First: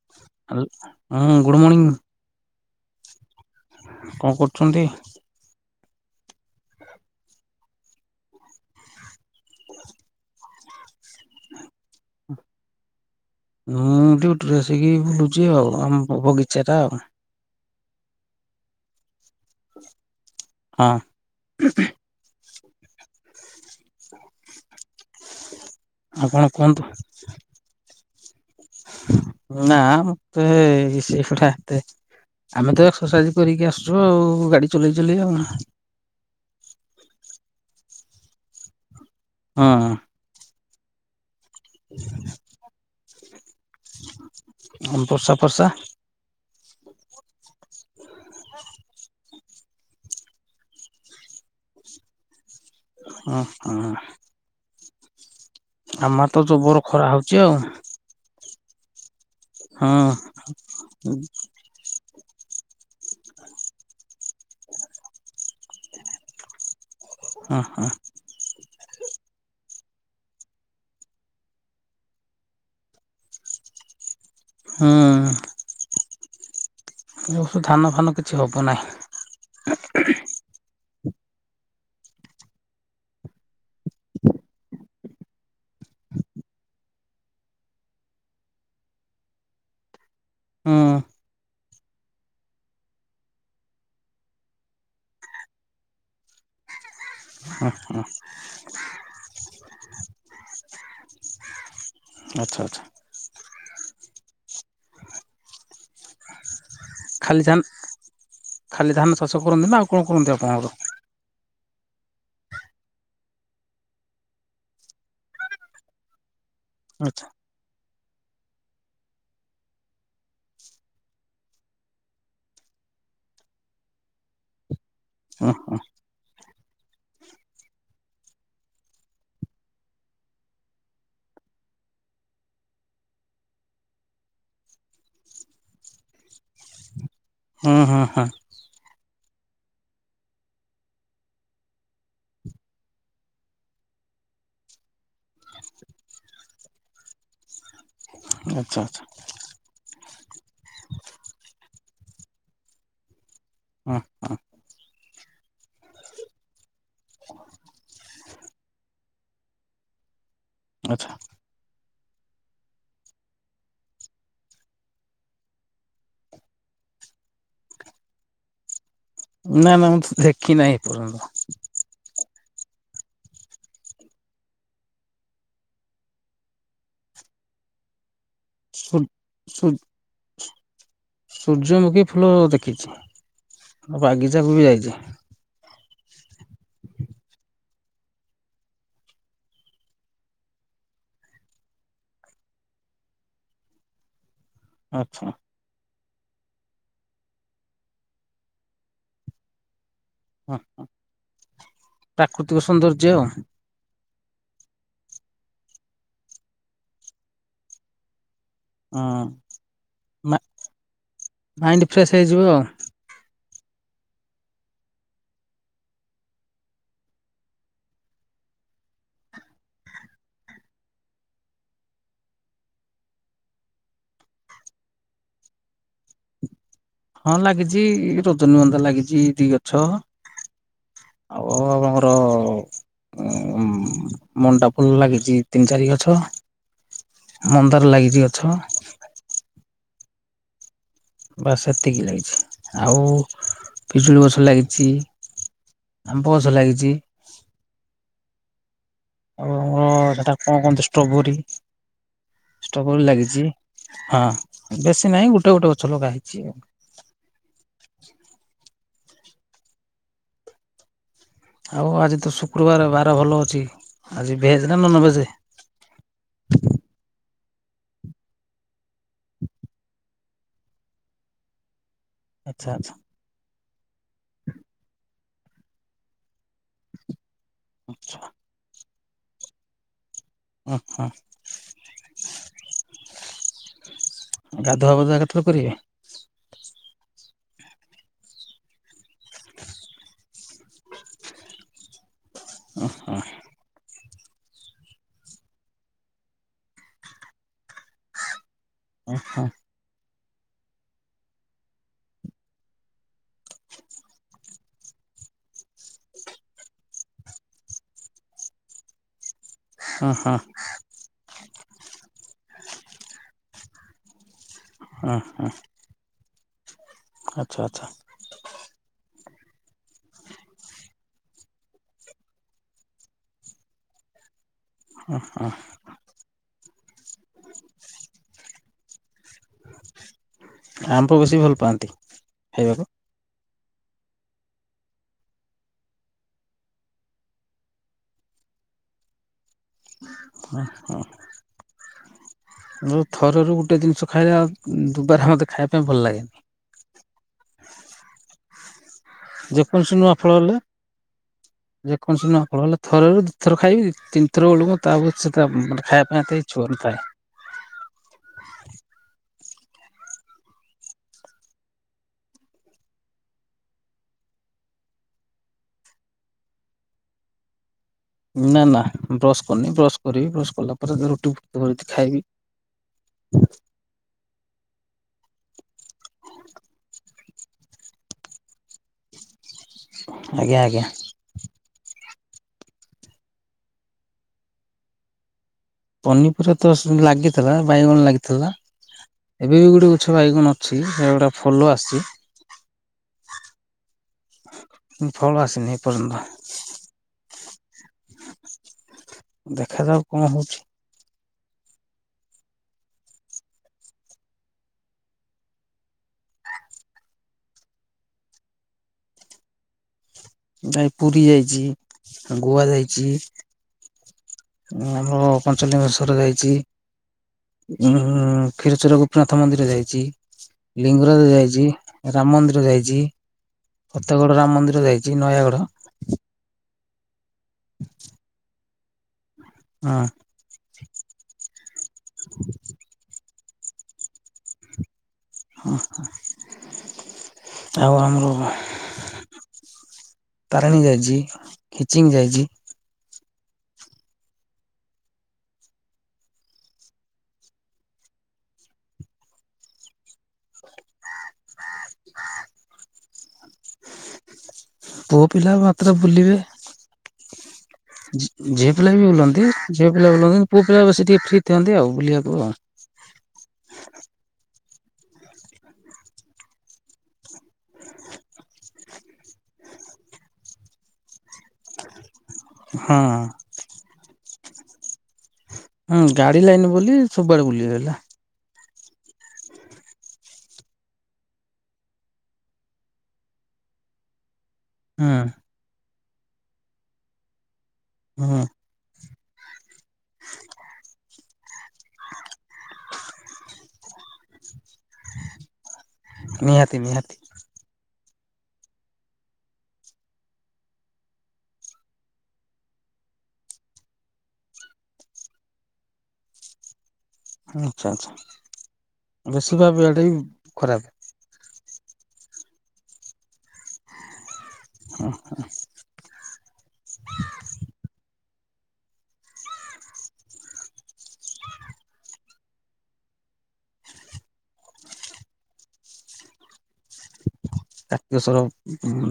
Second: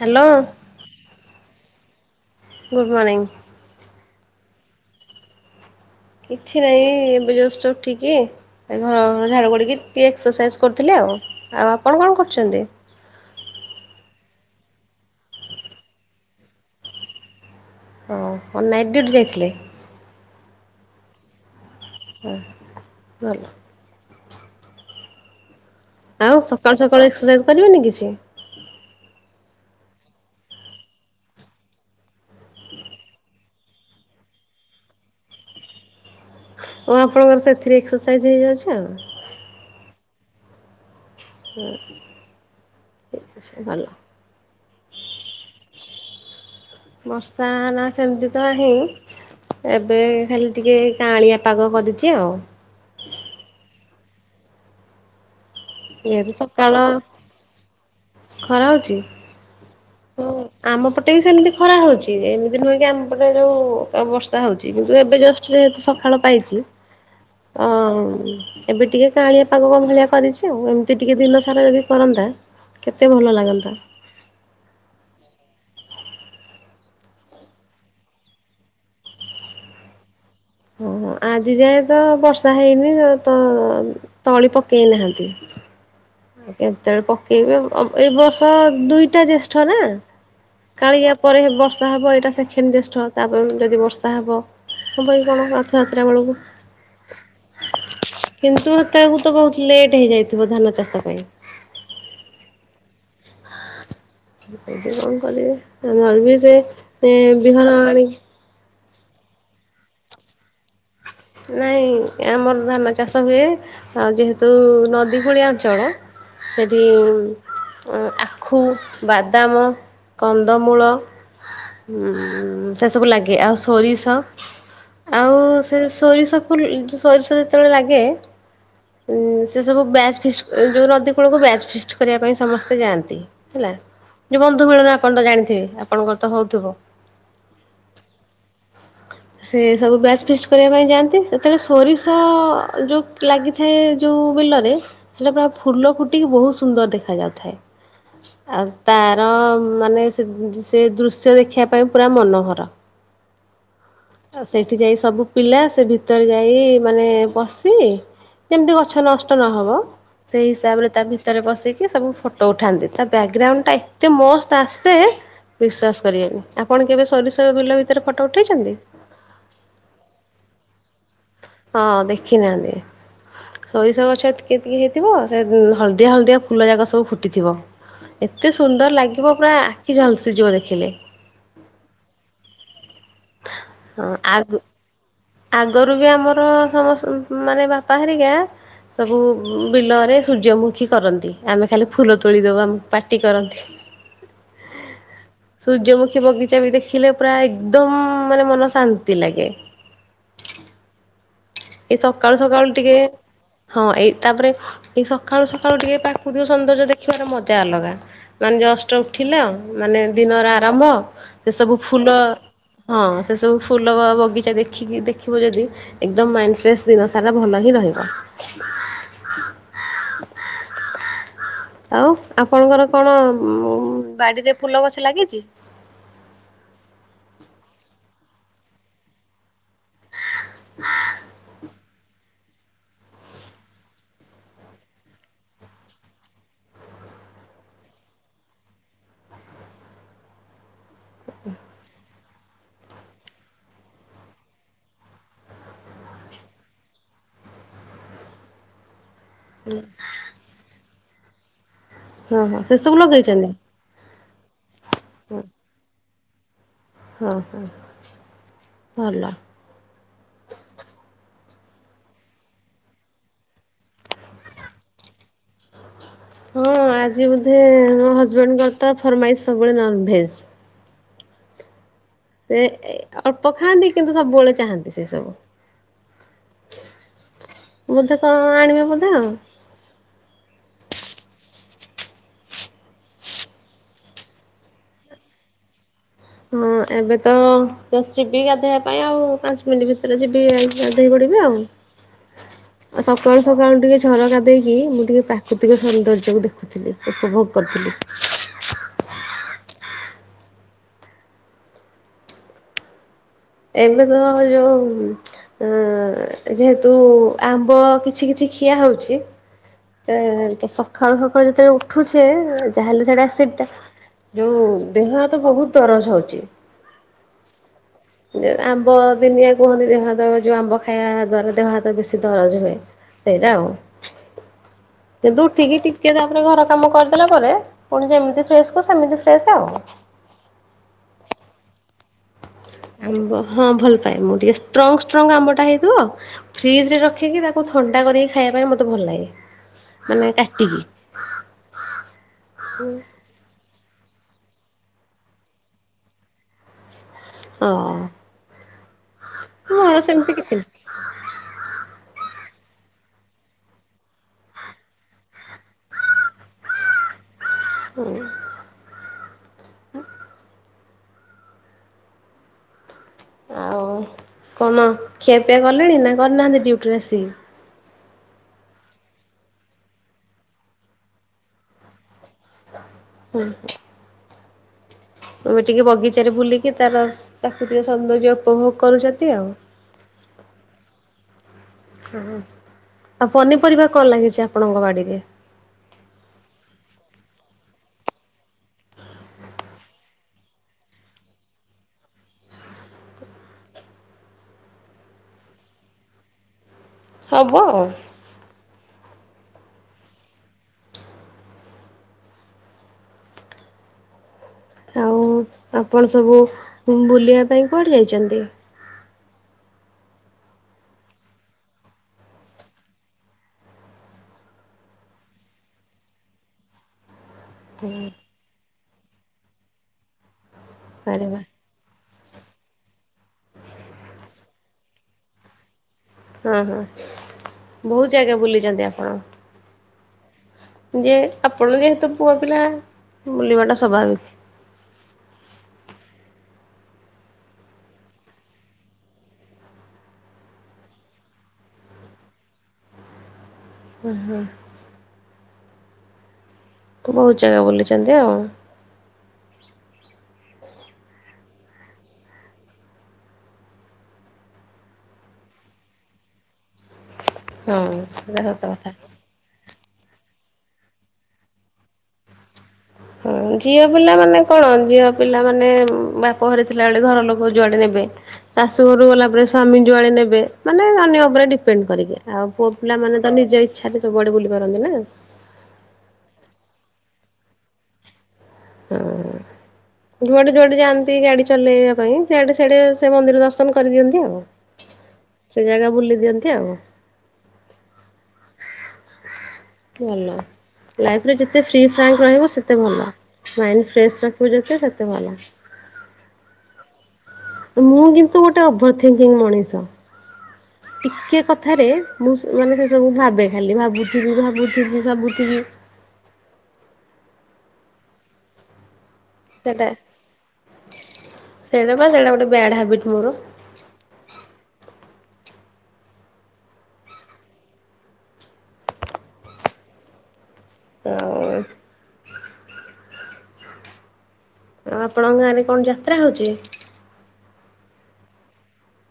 Hello ହ ହଁ good morning good morning. କଣ କରୁଛନ୍ତି? କିଛି ନାଇଁ, ଏବେ ଟିକେ ଉଠିକି ଘର ଝାଡୁ କରିକି ଟିକେ ଏକ୍ସସାଇଜ କରୁଥିଲି ଆଉ ହଉ, ଆଉ ଆପଣ କଣ କରୁଛନ୍ତି? ମୁଁ ଡୁଟି ରେ ଆସିକି ବୁଲୁଛି ଆଉ, ଆମ ବଗିଚାରେ ଆଉ ହଁ, କଣ ନାଇଟ୍ ଡ୍ୟୁଟ୍ ଯାଇଥିଲେ? ହଁ। ହଁ ଭଲ ଆଉ କଣ ସକାଳୁ କୁହନ୍ତୁ? ସକାଳୁ ଏକ୍ସରସାଇଜ କରିବେନି କିଛି? ନା, ମୋତେ ସେଗୁଡା ଏତେ ଆମେ ତ ଏକ୍ସରସାଇଜ କରିକି ଆସୁଛୁ ଆଉ, ଗାଡି ଚଲେଇ ଚଲେଇ ଆଉ ଆପଣଙ୍କର ସେଥିରେ ଏକ୍ସରସାଇଜ୍ ହେଇଯାଉଛି ଆଉ। ହଁ। ହୁଁ ବର୍ଷା ଫର୍ସା ବର୍ଷା ନା ସେମିତି ତ ହେଇ ଏବେ ଖାଲି ଟିକେ କାଳିଆ ପାଗ କରିଚି ଆଉ ଓହ। ଆମ ଯେହେତୁ ତ ସକାଳ ଜବର ଖରା ହଉଛି ଆଉ ଖରା ହଉଛି ହଁ ଆମ ପଟେ ବି ସେମିତି ଖରା ହଉଛି। ଏମିତି ନୁହେଁ କି ଆମପଟେ ଯୋଉ ବର୍ଷା ହଉଛି କିନ୍ତୁ ଏବେ ଜଷ୍ଟ ଯେହେତୁ ସକାଳ ପାଇଛି ହଁ ଅ ଅ ହଁ ଉଁ ଏବେ ଟିକେ କାଳିଆ ପାଗ କ ଭଳିଆ କରିଛି ଆଉ ଏମିତି ଟିକେ ଦିନ ସାରା ଯଦି କରନ୍ତା? କେତେ ଭଲ ଲାଗନ୍ତା। ହଁ। ଏ ବଷଧାନ ଫାନ କିଛି ହବ ନାହିଁ। ଓହୋ ଆଜି ଯାଏ ତ ବର୍ଷା ହେଇନି ତ ତଳି ପକେଇନାହାନ୍ତି। [inaudible] କେତେବେଳେ ପକେଇବେ ଏ ବର୍ଷ ଦୁଇଟା ଜ୍ୟେଷ୍ଠ ନା‌। ହୁଁ କାଳିଆ ପରେ ବର୍ଷା ହବ ଏଇଟା ସେଖନ ଜ୍ୟେଷ୍ଠ ତାପରେ ଯଦି ବର୍ଷା ହବ। ହବକି କଣ ରଥଯାତ୍ରା ବେଳକୁ ହଁ ହଁ। କିନ୍ତୁ ହେତେ ବେଳକୁ ବହୁତ ଲେଟ ହେଇଯାଇଥିବ ଧାନ ଚାଷ ପାଇଁ। ଆଚ୍ଛା ଆଚ୍ଛା। କଣ [unintelligible] କରିବେ [unintelligible] ସେ ଏ ଖାଲି ଧାନ ବିହନ ଆଣିକି ଖାଲି ଧାନ ଚାଷ କରନ୍ତି ନା ଆଉ କଣ କରନ୍ତି ଆପଣଙ୍କର? ନାଇଁ ଆମର ଧାନ ଚାଷ ହୁଏ ଯେହେତୁ ନଦୀ ଭଳିଆ ଅଞ୍ଚଳ। ସେଇଠୁ ଆଚ୍ଛା ଉଁ ଆଖୁ, ବାଦାମ, କନ୍ଦମୂଳ ଉଁ ସେ ସବୁ ଲାଗେ ଆଉ ସୋରିଷ ଆଉ ହୁଁ ସେ ହୁଁ ସୋରିଷକୁ [unintelligible] ସୋରିଷ ଯେତେବେଳେ ଲାଗେ ଉଁ ସେ ସବୁ ବ୍ୟାଚ ଫିଷ୍ଟ ଏ ଯୋଉ ନଦୀ କୂଳକୁ ବ୍ୟାଚ ଫିଷ୍ଟ କରିବା ପାଇଁ ସମସ୍ତେ ଯାଆନ୍ତି ହେଲା ଯୋଉ ବନ୍ଧୁ ମିଳନ ଆପଣ ତ ଜାଣିଥିବେ ଆପଣଙ୍କର ତ ହଉଥିବ। ହୁଁ- ହୁଁ -ହଁ। ସେ ସବୁ ବ୍ୟାଚ ଫିଷ୍ଟ କରିବା ପାଇଁ ଯାଆନ୍ତି ସେତେବେଳେ ସୋରିଷ ଯୋଉ ଲାଗିଥାଏ, ଯୋଉ ଫୁଲରେ ସେଟା ପୁରା ଫୁଲ ଫୁଟିକି ବହୁତ ସୁନ୍ଦର ଦେଖାଯାଉଥାଏ। ଆଉ ଆଚ୍ଛା ଆଚ୍ଛା ତାର ମାନେ ସେ ସେ ଦୁ ଦୃଶ୍ୟ ଦେଖିବା ପାଇଁ ପୁରା ମନୋହର। ଆଉ ସେଇଠି ଯାଇ ସବୁ ପିଲା ସେ ଭିତରେ ଯାଇ ମାନେ ପଶି ଯେମିତି ଗଛ ନଷ୍ଟ ନହବ ସେଇ ହିସାବରେ ତା ଆଚ୍ଛା ଭିତରେ ପଶିକି ସବୁ ଫଟୋ ଉଠାନ୍ତି, ତା ବ୍ୟାକଗ୍ରାଉଣ୍ଡ ଟା ଏତେ ମସ୍ତ ଆସେ ବିଶ୍ଵାସ କରିବେନି। ଆପଣ କେବେ ସୋରିଷ ବିଲ ଭିତରେ ଫଟୋ ଉଠେଇଛନ୍ତି? ନା ନା ମୁଁ ତ ଦେଖି ନାହିଁ ଏପର୍ଯ୍ୟନ୍ତ। ହଁ ଦେଖିନାହାନ୍ତି। ସୋରିଷ ଗଛ ତିକେ ତିକେ ହେଇଥିବ, ସେ [inaudible] ହଳଦିଆ, ହଳଦିଆ ଫୁଲ ଯାକ ସବୁ ଫୁଟିଥିବ। ଏତେ ସୁ ସୁନ୍ଦର ଲାଗିବ ପୁରା ସୁ ଆଖି ଝଲ୍ସିଯିବ ଦେଖିଲେ। ସୂର୍ଯ୍ୟମୁଖୀ ଫୁଲ ଦେଖିଛି, ବାଗିଚାକୁ ବି ଯାଇଚି। ଗୋରୁ ବି ଆମର ସବୁସଂ, ମାନେ ବାପା ହେରିକା ସବୁ ବିଲରେ ସୂର୍ଯ୍ୟମୁଖୀ କରନ୍ତି, ଆମେ ଖାଲି ଫୁଲ ତୋଳି ଦବାମ୍ ପାଟି କରନ୍ତି। ଆଚ୍ଛା। ଖୀ, ବଗିଚା ବି ଦେଖିଲେ ପୁରା ଏକଦମଂ ମାନେ ମନ ଶାନ୍ତି ଲାଗେ। ହ, ହ। ଏଇ ସକାଳୁ ସକାଳୁ ଟିକେ, ହଁ, ଏଇ ତାପରେ, ଏଇ ସକାଳୁ ସକାଳୁ ଟିକେ ପାକୁତିକ ସୌନ୍ଦର୍ଯ୍ୟ ଦେଖିବାର ମଜା ଅଲଗା। ମାନେ ଜଷ୍ଟ ହଁ ଉଠିଲାଉ, ମାନେ ମା ଦିନର ଆରମ୍ଭ ସେସବୁ ମାଇଣ୍ଡ ଫୁଲ ଫ୍ରେଶ ହେଇଯିବ ଆଉ। ହଁ, ସେ ସବୁ ଫୁଲ ବା ବଗିଚା ଦେଖିକି ଦେଖିବୁ, ଯଦି ଏକଦମ୍ ମାଇଣ୍ଡ ଫ୍ରେସ୍ ଦିନ ସାରା ଭଲ ହିଁ ରହିବ। [unintelligible] ଆଉ ଆପଣଙ୍କର କଣ ମଂ ବାଡି଼ରେ ଫୁଲ ଗଛ ଲାଗିଚି? ହଁ ଲାଗିଛି, ରୋଜନୀ ଗନ୍ଧା ଲାଗିଛି ଦି ଗ ଛ। [unintelligible] ଟ, ମଣ୍ଡା ଫୁଲ୍ ଲାଗିଚି ତିନ୍, ଚାରି ଗଛ। ମନ୍ଦାର ଲାଗିଚି ଗଛ। ବାସ୍ ସେତିକି ଲାଗିଛି, ଆଉ ପିଜୁଳି ଗଛ ଲାଗିଛି। ଆମ୍ବ ଗଛ ଲାଗିଚି। ଆଉ ଆମର ସେଟା କଣ କହନ୍ତି ଷ୍ଟବରୀ। ହଁ ହଁ ସେ ସବୁ ଷ୍ଟବରି ଲାଗିଚି ଲଗେଇଛନ୍ତି ହଁ ବେଶୀ ନାହିଁ ଗୋଟେ ଗୋଟେ ଗଛ ଲଗା ହେଇଛି ଆଉ। ହଁ ହଁ ଭଲ। ଆଉ ଆଜି ତ ଶୁକ୍ରବାର ବାର ଭଲ ଅଛି, ଆଜି ଭେଜ ନା ନନଭେଜେ? ହଁ ଆଜି ବୋଧେ ମୋ ହଜବେଣ୍ଡଙ୍କର ତ ଫରମାଇଶ ସବୁବେଳେ ନନଭେଜ। ସେ ଏ ଆଚ୍ଛା - ଆଚ୍ଛା ଏ - ଆପ [unintelligible] କିନ୍ତୁ ସବୁବେଳେ ଚାହାନ୍ତି ସେ ସବୁ। ଆଚ୍ଛା ବୋଧେ କଣ କଣ ଆଣିବେ ବୋଧେ ଆଉ? ହଁ। ଗାଧୁଆ ପାଧୁଆ କେତେବେଳେ କରିବେ? ହଁ ଏବେ ତ ବେଶୀ ବିି ଗାଧେଆ ପାଇଁ ଆଉ ପାଞ୍ଚ ମିନିଟ୍ ଭିତରେ ଯିବି ଯାଇକି ଗାଧେଇ ପଡ଼ିବି ଆଉ। ଆ ହଁ ସକାଳୁ-ସକାଳୁ ଟିକେ ଝରକା ଦେଇକି ମୁଁ ଟିକିଏ ପ୍ରାକୃତିକ ସୌନ୍ଦର୍ଯ୍ୟକୁ ଦେଖୁଥିଲି ଉପଭୋଗ କରୁଥିଲି। ଓ ହୋ। ଏବେ ତ ଯୋଉ ଅ ଯେହେତୁ ଆମ୍ବ କିଛି କିଛି ଖିଆ ହଉଛି ହଁ ହଁ ତା-ତା ସଖାଳୁ ସକାଳୁ ଯେତେବେଳେ ଉଠୁଛେ ଯାହା ହେଲେ ସେଟା ଆସି ଟା। ଯୋଉଁ ଦେହ ହାତ ବହୁତ୍ ଦରଜ୍ ହଉଚି। ଆଚ୍ଛା-ଆଚ୍ଛା। ଆମ୍ବ ଦିନିଆ କୁହନ୍ତି ଦେହ ହାତ ଯୋଉ ଆମ୍ବ ଖାଇବା ଦ୍ଵାରା ଦେହ ହାତ ବେଶୀ ଦରଜ ହୁଏ। ସେଇରା ଉ। ହଁ କିନ୍ତୁ ହଁ ଉଠିକି ଟିକେ ତାପରେ ଘର କାମ କରିଦେଲା ପରେ ପୁଣି ଯେମିତି ଫ୍ରେଶ କୁ ସେମିତି ଫ୍ରେଶ ଆଉ। ଆମ୍ବ ବେଶି ଭଲ ପାଆନ୍ତି। ହେଇବାକୁ। ଆମ୍ବ ହଁ ଭଲ ପାାଏ ମୁଁ ଟିକେ ଷ୍ଟ୍ରଙ୍ଗ୍ ଷ୍ଟ୍ରଙ୍ଗ୍ ଆମଟା ହେଇଥିବ ଫ୍ରିଜ୍ ରେ ରଖିକି ତାକୁ ଥଣ୍ଡା କରିକି ଖାଇଆ ଖାଇବା ପାଇଁ ମତେ ଭଲ ଲାଗେ, ମାନେ କାଟିକି ମୁଁ ଥରରୁ ଗୋଟେ ଦିନ୍ଷ ଖାଇଲା ଦୁବାରା ମୋତେ ଖାଇବା ପାଇଁ ଭଲ ଲାଗେନି। ହଁ। ଯେକୌଣସି ମୋର ନୂଆ ସେମିତି ଫଳ କିଛି ହେଲେ ନାହିଁ ଯେକୌଣସି ନ ଫଳ ହେଲେ ଥରରୁ ଦିଥର ଖାଇବି ତିନ୍ ଥର ବେଳକୁ ତା ସେ ମାନେ ଖାଇବା ପାଇଁ ଏତେ ଇଛୁକ ନ ଥାଏ। [inaudible] ଆଉ କନ ଖିଆପିଆ କଲେଣି ନା କରିନାହାନ୍ତି ଡ୍ୟୁଟିରେ ଆସିକି? ନା ନା ବ୍ରସ୍ କରନି ବ୍ରସ୍ କରିବି ବ୍ରସ୍ କଲା ପରେ ରୁଟି [unintelligible] ଖାଇବି। ହୁଁ। [inaudible] ଆମେ ଟିକେ ବଗିଚାରେ ବୁଲିକି ତାର ପ୍ରାକୃତିକ ସୌନ୍ଦର୍ଯ୍ୟ ଉପଭୋଗ କରୁଛନ୍ତି ଆଉ ଆଜ୍ଞା-ଆଜ୍ଞା। ଉଂ ଆଉ ପନିପରିବା କଣ ଲାଗିଛି ଆପଣଙ୍କ ବାଡିରେ? ପନିପରିବା ତ ସ ଲାଗିଥିଲା ବାଇଗଣ ଲାଗିଥିଲା। ଏବେ ବି ଗୋଟେ ଉଛ ବାଇଗଣ ଅଛି ଏଗୁଡା ଫଲ ଆସ୍ ଛି। ଫଳ ଆସି ନେଇଁ ଏପର୍ଯ୍ୟନ୍ତ। ହବ ଅ ଦେଖାଯାଉ କଁ ହଉଛି। ଆଉ ଆପଣ ସବୁ ବୁଲିଆ ପାଇଁ କୁଆଡେ ଯାଇଛନ୍ତି? [inaudible] ଭାଇ ପୁରୀ ଯାଇଛି ଗୁଆ ଯାଇଛି। ଆମର ପଞ୍ଚଲିଙ୍ଗେଶ୍ୱର ଯାଇଛି। ଉଁଁ କ୍ଷୀରଚରା ଗୋପୀନାଥ ମନ୍ଦିର ଯାଇଛି। ଆରେ ଲିଙ୍ଗରାଜ ବା ଯାଇଛି, ରାମ ମନ୍ଦିର ଯାଇଛି, ଫତଗଡ ରାମ ମନ୍ଦିର ଯାଇ କି ନୟାଗଡ଼ ହଁ-ହଁ ବହୁତ୍ ଜାଗା ବୁଲିଛନ୍ତି ଆପଣ। ହଁ ଯେ ଆପଣ ଯେହେତୁ ପୁଅ ପିଲା ବୁଲିବାଟା ସ୍ୱାଭାବିକ୍। ଆଉ ଆମ [unintelligible] ତାରିଣୀ ଯାଇଛି, ଖିଚିଙ୍ଗ୍ ଯାଇଛି। ହୁ-ହୁ। ତୁ ବହୁତ୍ ଜାଗା ବୁଲିଛନ୍ତି ଆଉ। [inaudible] ପୁଅ ପିଲା ମାତ୍ର ବୁଲିବେ। ହଁ ସେଟା ସତ କଥା। ଝି-ଝି୍ଅପିଲା ବି ବୁଲନ୍ତି। ଝିଅପିଲ ବୁଲନି ପୁଅ ପିଲା ବେସି ଟିକେ ଫ୍ରି ଥାନ୍ତି ଆଉ ବୁଲିବାକୁ ଆଉ ହଁ ଝିଅ ପିଲା ମାନେ କଣ ଝିଅ ପିଲା ମାନେ ବାପଘରେ ଥିଲା ବେଳେ ଘର ଲୋକ ଯୁଆଡେ ନା ଶାଶୁ ଘରୁ ଗଲା ପରେ ସ୍ୱାମୀ ଯୁଆଡ଼େ ନେବେ ମାନେ ଅନ୍ୟ ଉପରେ ଡିପେଣ୍ଡ କରିବେ। ଆଉ ପୁଅ ହଁ ପିଲାମାନେ ତ ନିଜ ଇଚ୍ଛାରେ ସବୁଆଡେ ବୁଲି ପାରନ୍ତି ନା। ହୁଁ ଗାଡି ଲାଇନ ବୋଲି ସବୁଆଡେ ବୁଲିବେ ହେଲା। ହୁଁ। ଯୁଆଡ଼େ ଯୁଆଡ଼େ ଯାଆନ୍ତି ଗାଡି ଚଲେଇବା ପାଇଁ ସିଆଡ଼େ ସିଆଡ଼େ ସେ ମନ୍ଦିର ଦର୍ଶନ କରି ଦିଅନ୍ତି ଆଉ। ସେ ଜାଗା ବୁଲି ଦିଅନ୍ତି ଆଉ। ହଁ। ଭଲ ଲାଇଫରେ ଯେତେ ଫ୍ରି ଫ୍ରାଙ୍କ ରହିବ ସେତେ ଭଲ ମାଇଣ୍ଡ ଫ୍ରେସ୍ ରଖିବ ଯଦି କେତେ ସତେ ଭଲ। ନିହାତି ନିହାତି ମୁଁ କିନ୍ତୁ ଗୋଟେ ଓଭର ଥିଙ୍କିଙ୍ଗ ମଣିଷ। ଟିକେ କଥାରେ ମୁଁ ସେ ମାନେ ସେସବୁ ଭାବେ ଖାଲି ଭାବୁଥିବି ଭାବୁଥିବି ଭାବୁଥିବି। ଆଚ୍ଛା ଆଚ୍ଛା ବେଶି ସେଟା ଭାବିଟା ବି ଖରାପ। ସେଇଟା ବା ସେଇଟା ଗୋଟେ ବ୍ୟାଡ୍ ହାବିଟ୍ ମୋର। ହୁଁ ହୁଁ। ଆଉ। ଆଉ ଆପଣଙ୍କ ଗାଁରେ କଣ ଯାତ୍ରା ହେଉଛି? କାର୍ତ୍ତୀକଶ୍ୱର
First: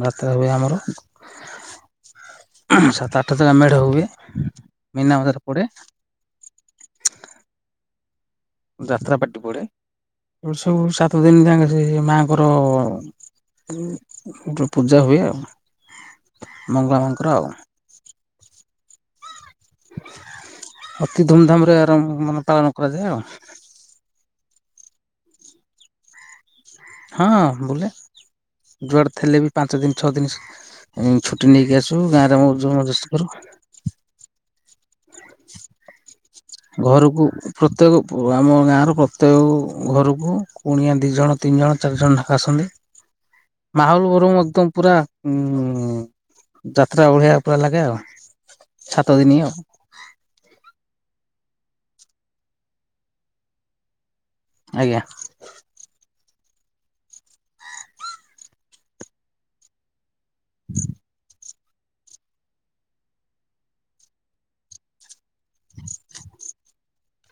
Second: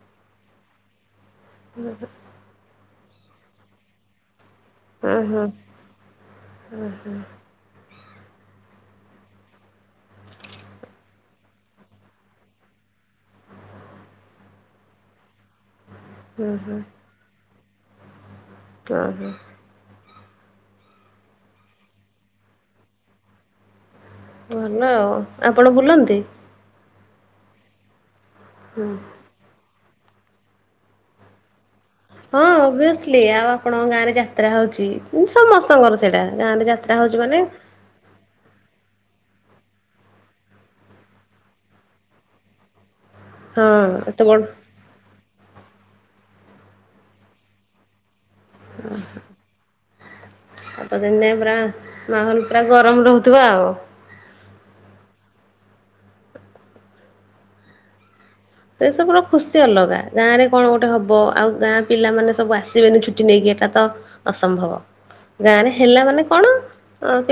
ଯାତ୍ରା ହୁଏ ଆମର। [inaudible] ସାତ ଆଠ ଥଳ ମେଢ ହୁଏ, ମିନାବଜାର ପଡ଼େ। ଉହୁଁ। ଯାତ୍ରା ପାର୍ଟି ପଡେ ସବୁ ସାତ ଦିନ ଯାକେ ସେ ମାଆଙ୍କର ଗୋଟେ ପୂଜା ହୁଏ ଆଉ ହଁ ମଙ୍ଗଳା ମାଙ୍କର ଆଉ ଓ ହୋ। ଅତି ଧୁମଧାମରେ ଆର ମାନେ ପାଳନ କରାଯାଏ ଆଉ। ଭଲ ଆଉ ଆପଣ ବୁଲନ୍ତି? ହଁ ବୁଲେ ହୁଁ। ଯୁଆଡ଼େ ଥିଲେ ବି ପାଞ୍ଚ ଦିନ ଛଅ ଦିନ ସ ଉଁ ଛୁ ହଁ ଅଭିଅସଲି ଆଉ ଆପଣଙ୍କ ଗାଁ ରେ ଯାତ୍ରା ହଉଛି ସମସ୍ତଙ୍କର ସେଇଟା ଗାଁରେ ଯାତ୍ରା ହଉଛି ଘରକୁ ମାନେ ପ୍ରତ୍ୟେକ ଆମ ଗାଁ ର ପ୍ର ପ୍ରତେକ ଘରକୁ କୁଣିଆ ଦିଇ ଜଣ ତିନି ଜଣ ଚାରି ଜଣ ଲଖା ଆସନ୍ତି। ହଁ ମାହୋଲ ଏତେ ବଡ ଗରମ ଏକଦମ ପୁରା। ହୁଁ ହୁଁ ଯାତ୍ରା ଭଳିଆ ପୁରା ଲାଗେ ଆଉ। ଓହଁ ସାତ ଦିନ ଆଉ ସାତ ଦିନ ଯାଏଁ। ପରା ମାହଲ ପୁରା ଗରମ ରହୁଥିବ ଆଉ। ଆଜ୍ଞା। ଏସବୁର ଖୁସି ଅଲଗା ଗାଁରେ କଣ ଗୋଟେ ହବ ଆଉ ଗାଁ ପିଲାମାନେ ସବୁ ଆସିବେନି ଛୁଟି ନେଇକି ଏଇଟା ତ ଅସମ୍ଭବ। ଗାଁ ରେ ହେଲା ମାନେ କଣ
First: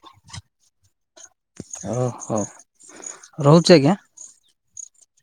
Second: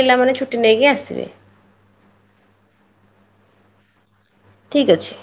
ପିଲାମାନେ ଛୁଟି ନେଇକି ଆସିବେ। ଓହୋ ରହୁଛି ଆଜ୍ଞା। ଠିକ୍ ଅଛି।